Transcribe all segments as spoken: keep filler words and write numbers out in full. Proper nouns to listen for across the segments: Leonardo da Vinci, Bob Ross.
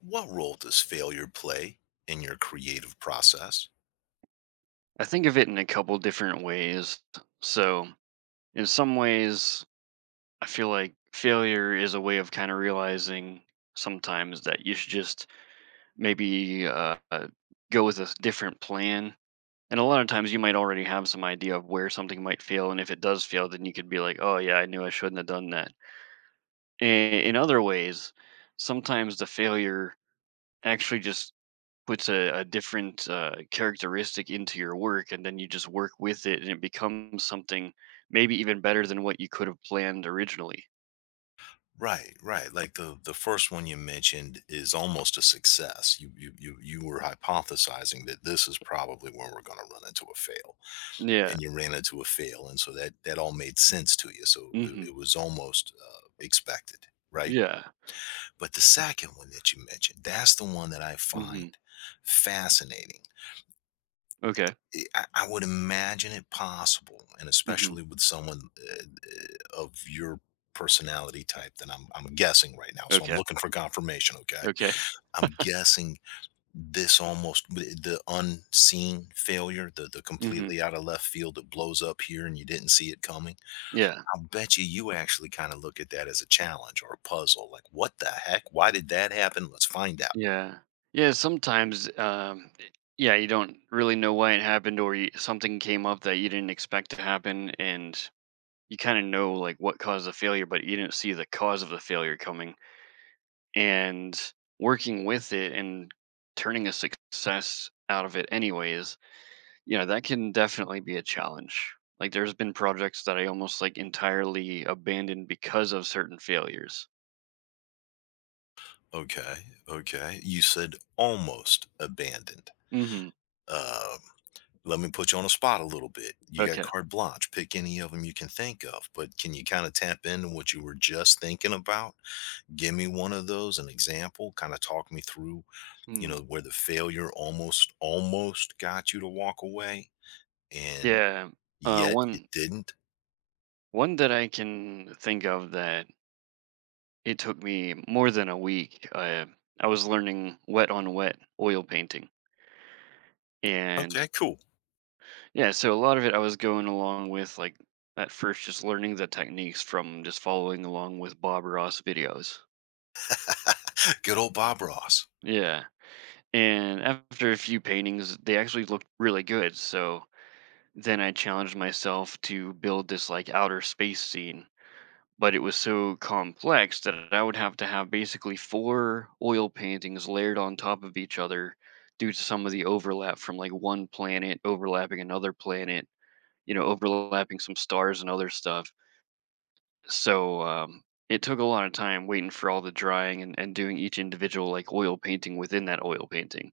What role does failure play in your creative process? I think of it in a couple different ways. So, in some ways, I feel like failure is a way of kind of realizing sometimes that you should just maybe uh, uh, go with a s- different plan. And a lot of times, you might already have some idea of where something might fail. And if it does fail, then you could be like, oh, yeah, I knew I shouldn't have done that. I- In other ways, sometimes the failure actually just puts a, a different uh, characteristic into your work, and then you just work with it and it becomes something maybe even better than what you could have planned originally. Right, right. Like the the first one you mentioned is almost a success. You you you you were hypothesizing that this is probably where we're going to run into a fail, Yeah. and you ran into a fail, and so that that all made sense to you. So it, Hmm. it was almost uh, expected, right? Yeah. But the second one that you mentioned, that's the one that I find Hmm. fascinating. Okay. I I would imagine it possible, and Hmm. especially with someone uh, uh, of your personality type that I'm I'm guessing right now. So I'm Okay. looking for confirmation. Okay, Okay. I'm guessing this almost the unseen failure, the the Hmm. completely out of left field that blows up here and you didn't see it coming. Yeah. I'll bet you you actually kind of look at that as a challenge or a puzzle. Like, what the heck? Why did that happen? Let's find out. Yeah. Yeah, sometimes um i- yeah, you don't really know why it happened, or you, something came up that you didn't expect to happen, and you kind of know like what caused the failure, but you didn't see the cause of the failure coming, and working with it and turning a success out of it anyways, you know that can definitely be a challenge. Like, there's been projects that I almost like entirely abandoned because of certain failures. Okay, okay. You said almost abandoned. Hmm. Um, Let me put you on a spot a little bit. You got Okay. carte blanche. Pick any of them you can think of, but can you kinda tap into what you were just thinking about? Give me one of those, an example, kinda talk me through, you know, Hmm. where the failure almost almost got you to walk away, and Yeah. uh yet you one didn't. one that I can think of that it took me more than a week, uh, I was learning wet on wet oil painting. And Okay, cool. yeah, so a lot of it I was going along with like at first just learning the techniques from just following along with Bob Ross videos. Good old Bob Ross. Yeah. And after a few paintings, they actually looked really good. So then I challenged myself to build this like outer space scene. But it was so complex that I would have to have basically four oil paintings layered on top of each other due to some of the overlap from like one planet overlapping another planet, you know, overlapping some stars and other stuff. So um, it took a lot of time waiting for all the drying and, and doing each individual like oil painting within that oil painting.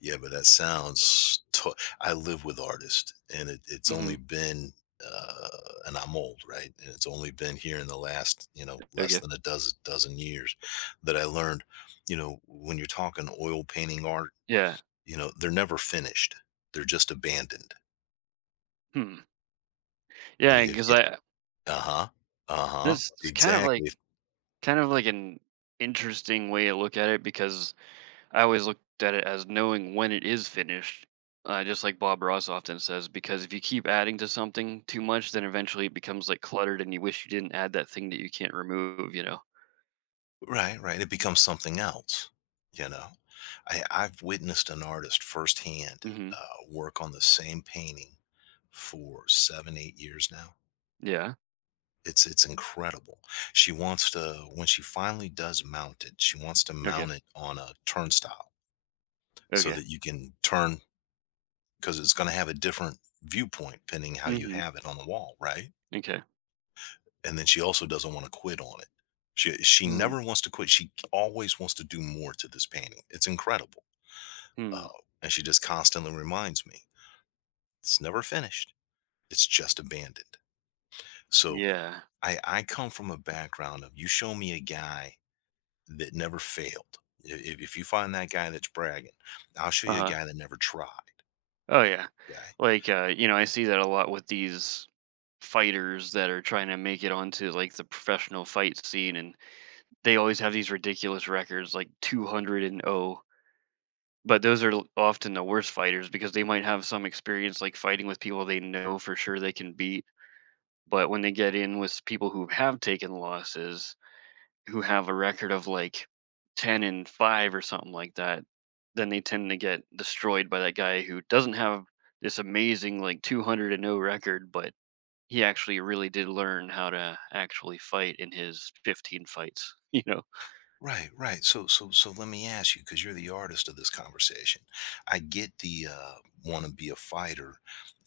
Yeah, but that sounds to— I live with artists, and it it's Hmm. only been, uh and I'm old, right? And it's only been here in the last, you know, less Okay. than a dozen dozen years that I learned, you know, when you're talking oil painting art, Yeah. you know, they're never finished. They're just abandoned. Hmm. Yeah, If— because yeah. I Uh-huh. Uh-huh. this is kind of like Exactly. kind of like an interesting way to look at it because I always looked at it as knowing when it is finished. Uh, just like Bob Ross often says, because if you keep adding to something too much, then eventually it becomes like cluttered, and you wish you didn't add that thing that you can't remove. You know? Right, right, it becomes something else, you know? I I've witnessed an artist firsthand, Hmm. uh, work on the same painting for seven, eight years now. Yeah. It's it's incredible. She wants to— when she finally does mount it, she wants to Okay. mount it on a turnstile so Okay. that you can turn, because it's gonna have a different viewpoint depending how you Hmm. have it on the wall, right? Okay. And then she also doesn't wanna quit on it. She she never wants to quit, she always wants to do more to this painting, it's incredible. Hmm. Oh, and she just constantly reminds me, "It's never finished. It's just abandoned." So, Yeah. I I come from a background of you show me a guy that never failed. if if you find that guy that's bragging, I'll show you a Uh-huh. guy that never tried, Oh yeah. okay? Like uh, you know, I see that a lot with these fighters that are trying to make it onto like the professional fight scene, and they always have these ridiculous records like two hundred and oh. But those are l- often the worst fighters because they might have some experience like fighting with people they know for sure they can beat, but when they get in with people who have taken losses, who have a record of like ten and five or something like that, then they tend to get destroyed by that guy who doesn't have this amazing like two hundred and no record, but he actually really did learn how to actually fight in his fifteen fights you know Right, right. So, so, so let me ask you, because you're the artist of this conversation. I get the uh, want to be a fighter,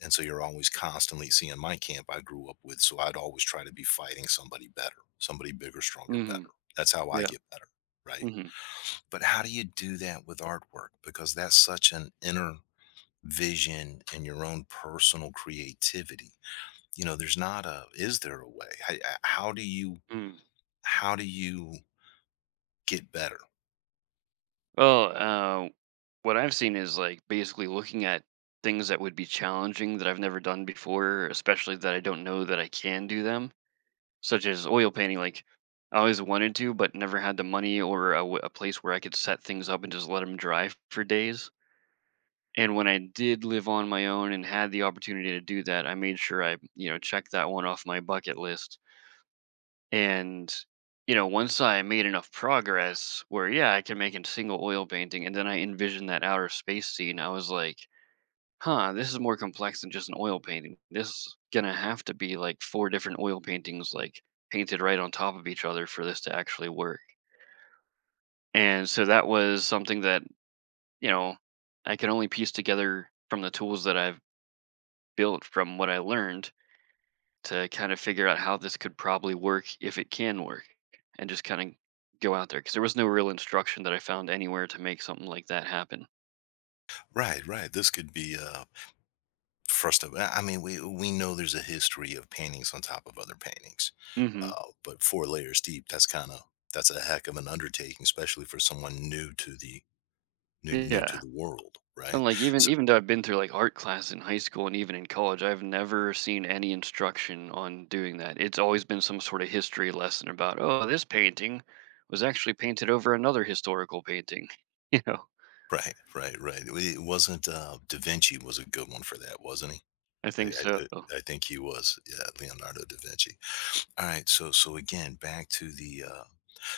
and so you're always constantly seeing my camp I grew up with. So I'd always try to be fighting somebody better, somebody bigger, stronger, better. Hmm. That's how I Yeah. get better, right? Hmm. But how do you do that with artwork? Because that's such an inner vision and your own personal creativity. You know, there's not a— is there a way? How, how do you? Mm. How do you get better? Well, uh, what I've seen is like basically looking at things that would be challenging that I've never done before, especially that I don't know that I can do them, such as oil painting. Like, I always wanted to, but never had the money or a, w- a place where I could set things up and just let them dry for days. And when I did live on my own and had the opportunity to do that, I made sure I, you know, checked that one off my bucket list. And, you know, once I made enough progress where, yeah, I can make a single oil painting and then I envisioned that outer space scene, I was like, huh, this is more complex than just an oil painting. This is gonna have to be like four different oil paintings, like painted right on top of each other for this to actually work. And so that was something that, you know, I could only piece together from the tools that I've built from what I learned to kind of figure out how this could probably work if it can work, and just kind of go out there because there was no real instruction that I found anywhere to make something like that happen. Right, right. This could be uh first of— I I mean we we know there's a history of paintings on top of other paintings. Hmm. Uh, but four layers deep, that's kind of— that's a heck of an undertaking especially for someone new to the— new new to Yeah. the world, right? And, like, even So even though I've been through, like, art class in high school and even in college, I've never seen any instruction on doing that. It's always been some sort of history lesson about, "Oh, this painting was actually painted over another historical painting." You know? right, right, right. It wasn't uh Da Vinci was a good one for that, wasn't he? I I think I, so. I I think he was. Yeah, Leonardo da Vinci. All right, so so again, back to the uh,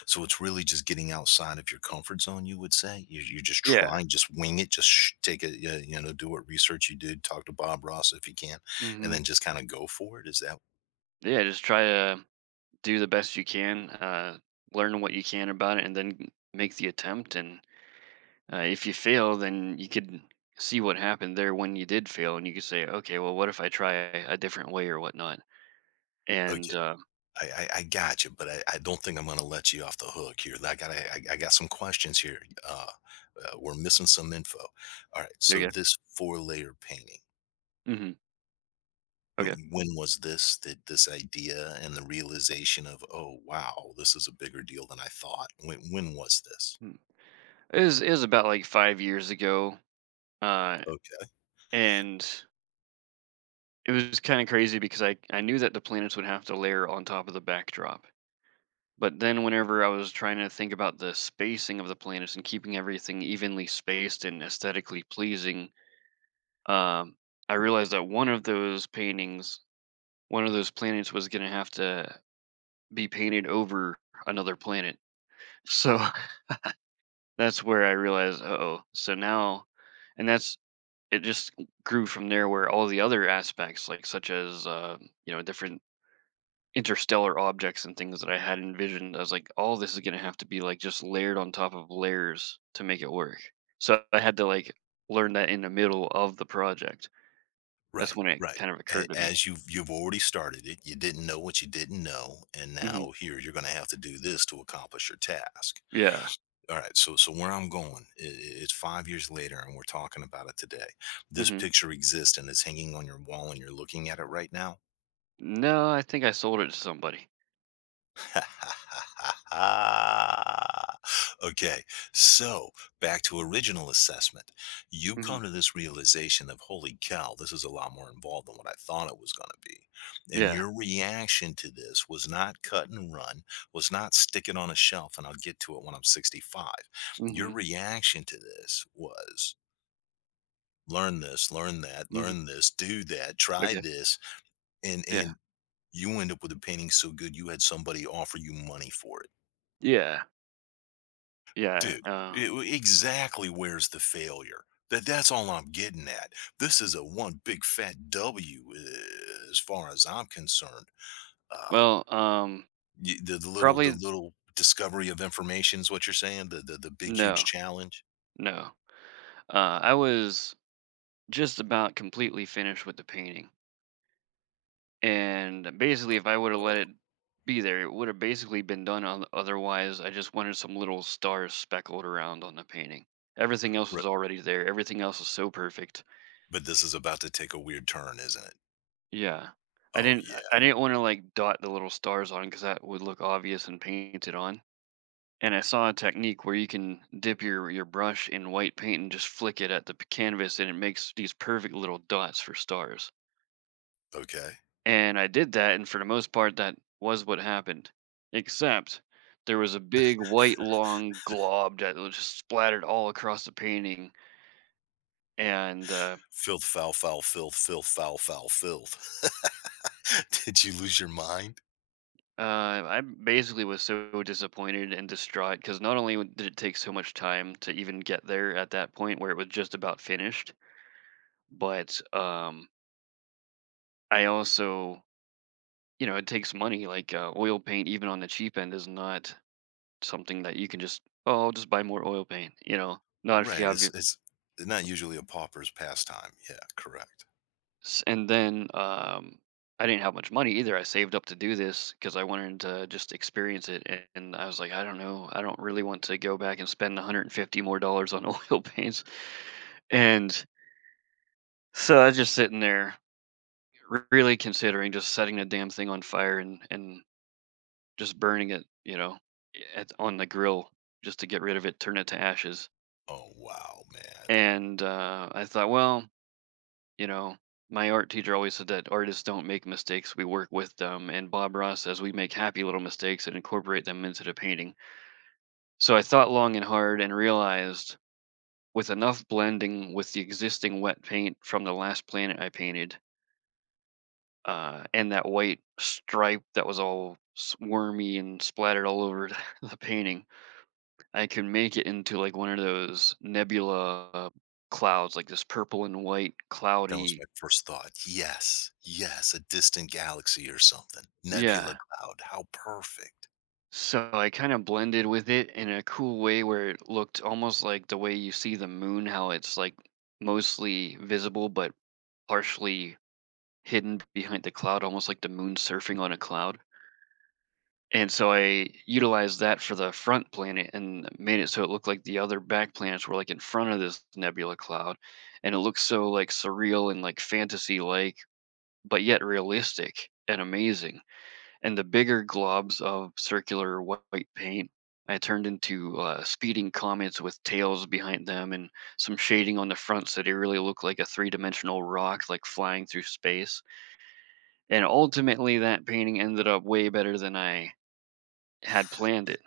so it's really just getting outside of your comfort zone. You would say you're, you're just Yeah. trying, just wing it, just sh- take it, uh, you know, do what research you did, talk to Bob Ross if you can, and then Mhm. just kind of go for it. Is that Yeah, just try to do the best you can, uh, learn what you can about it, and then make the attempt, and, uh, if you fail, then you could see what happened there when you did fail, and you could say, "Okay, well, what if I try a different way or whatnot?" And, okay? uh I, I, I got you, but I, I don't think I'm going to let you off the hook here. I got— I, I got some questions here. Uh, uh, we're missing some info. All right, so Okay. this four layer painting. Hmm. Okay. When when was this that this idea and the realization of, "Oh, wow, this is a bigger deal than I thought." When when was this? Mm. It was it was about like five years ago, uh, Okay. and it was kind of crazy because I I knew that the planets would have to layer on top of the backdrop. But then whenever I was trying to think about the spacing of the planets and keeping everything evenly spaced and aesthetically pleasing, um, I realized that one of those paintings, one of those planets, was going to have to be painted over another planet. So that's where I realized, oh, so now, and that's it just grew from there where all the other aspects, like such as uh, you know different interstellar objects and things that I had envisioned, I was like, all this is going to have to be like just layered on top of layers to make it work. So I had to like learn that in the middle of the project. That's Right, when it right. kind of A occurred to me. as you've you've already started it, you didn't know what you didn't know, and Hmm. now here, you're gonna have to do this to accomplish your task. Yeah. Alright, so so where I'm going, I I it's five years later, and we're talking about it today. This Hmm. picture exists, and is hanging on your wall, and you're looking at it right now. No, I think I sold it to somebody. Okay, so back to original assessment. You Hmm. come to this realization of, holy cow, this is a lot more involved than what I thought it was going to be. And Yeah. your reaction to this was not cut and run, was not stick it on a shelf and I'll get to it when I'm sixty-five. Your Hmm. reaction to this was learn this, learn that, Hmm. learn this, do that, try Okay. this. And, yeah. and, you end up with a painting so good you had somebody offer you money for it. Yeah. Yeah. Dude, uh, e w exactly where's the failure? That that's all I'm getting at. This is a one big fat W a as far as I'm concerned. Uh, well, um y— the the little— the probably. little discovery of information is what you're saying? The the the big huge No. challenge? No. Uh, I was just about completely finished with the painting, and basically, if I would have Oh, let it be there, it would have basically been done. On, otherwise, I just wanted some little stars speckled around on the painting. Everything else ri— was already there. Everything else was so perfect. but this is about to take a weird turn, isn't it? Yeah, I Oh, didn't. I yeah, I didn't want to like dot the little stars on because that would look obvious and painted on. And I saw a technique where you can dip your your brush in white paint and just flick it at the p- canvas, and it makes these perfect little dots for stars. okay. And I did that, and for the most part, that was what happened. Except there was a big white long glob that was just splattered all across the painting. And uh, Filth, foul, foul, filth, filth, foul, foul, filth. Did you lose your mind? uh, I basically was so disappointed and distraught because not only w- did it take so much time to even get there at that point where it was just about finished, but um, I also, you know, it takes money. Like uh, oil paint, even on the cheap end, is not something that you can just, oh, I'll just buy more oil paint, you know. Not if you Right, have. it's it's not usually a pauper's pastime. Yeah, correct. S- and then, um, I didn't have much money either. I saved up to do this because I wanted to just experience it. a- And I was like, I don't know, I don't really want to go back and spend a hundred and fifty more dollars on oil paints. And so I was just sitting there, r- really considering just setting the damn thing on fire and and just burning it, you know, at, on the grill just to get rid of it, turn it to ashes. Oh, wow, man. And uh, I thought, well, you know, my art teacher always said that artists don't make mistakes, we work with them. And Bob Ross says we make happy little mistakes and incorporate them into the painting. So I thought long and hard and realized with enough blending with the existing wet paint from the last planet I painted, uh, and that white stripe that was all s- wormy and splattered all over the painting, I can make it into like one of those nebula uh, clouds, like this purple and white That was my cloudy. first thought. Yes, yes, a distant galaxy or something. Nebula Yeah, cloud. How perfect. so I kind of blended with it in a cool way where it looked almost like the way you see the moon, how it's like mostly visible but partially hidden behind the cloud, almost like the moon surfing on a cloud. And so I utilized that for the front planet and made it so it looked like the other back planets were like in front of this nebula cloud. And it looks so like surreal and like fantasy like, but yet realistic and amazing, and the bigger globs of circular wh- white paint I turned into uh, speeding comets with tails behind them and some shading on the front so they really looked like a three dimensional rock, like flying through space. And ultimately, that painting ended up way better than I had planned it.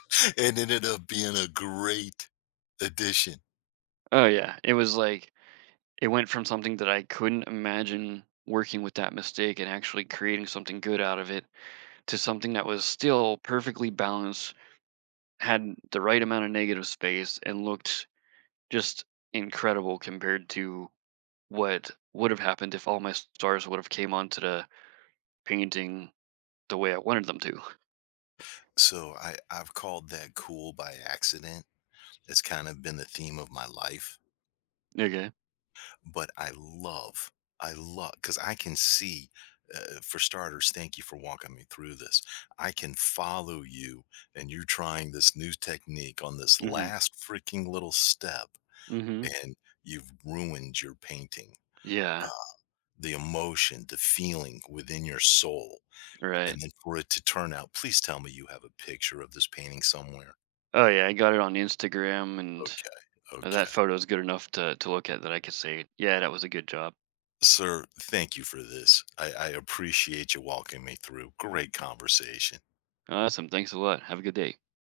It ended up being a great addition. Oh, yeah. It was like it went from something that I couldn't imagine working with that mistake and actually creating something good out of it to something that was still perfectly balanced, had the right amount of negative space, and looked just incredible compared to what would have happened if all my stars would have came onto the painting the way I wanted them to. So I, I've called that cool by accident. It's kind of been the theme of my life, Okay. but I love, I love, because I can see, uh, for starters, thank you for walking me through this. I can follow you and you're trying this new technique on this Mhm. last freaking little step Mhm. and you've ruined your painting, uh, Yeah. the emotion, the feeling within your soul, Right. and then for it to turn out— please tell me you have a picture of this painting somewhere? Oh yeah, I got it on Instagram, and Okay, that okay. photo is good enough to to look at that I could say, yeah, that was a good job. Sir, thank you for this. I I appreciate you walking me through. Great conversation. Awesome. Thanks a lot. Have a good day.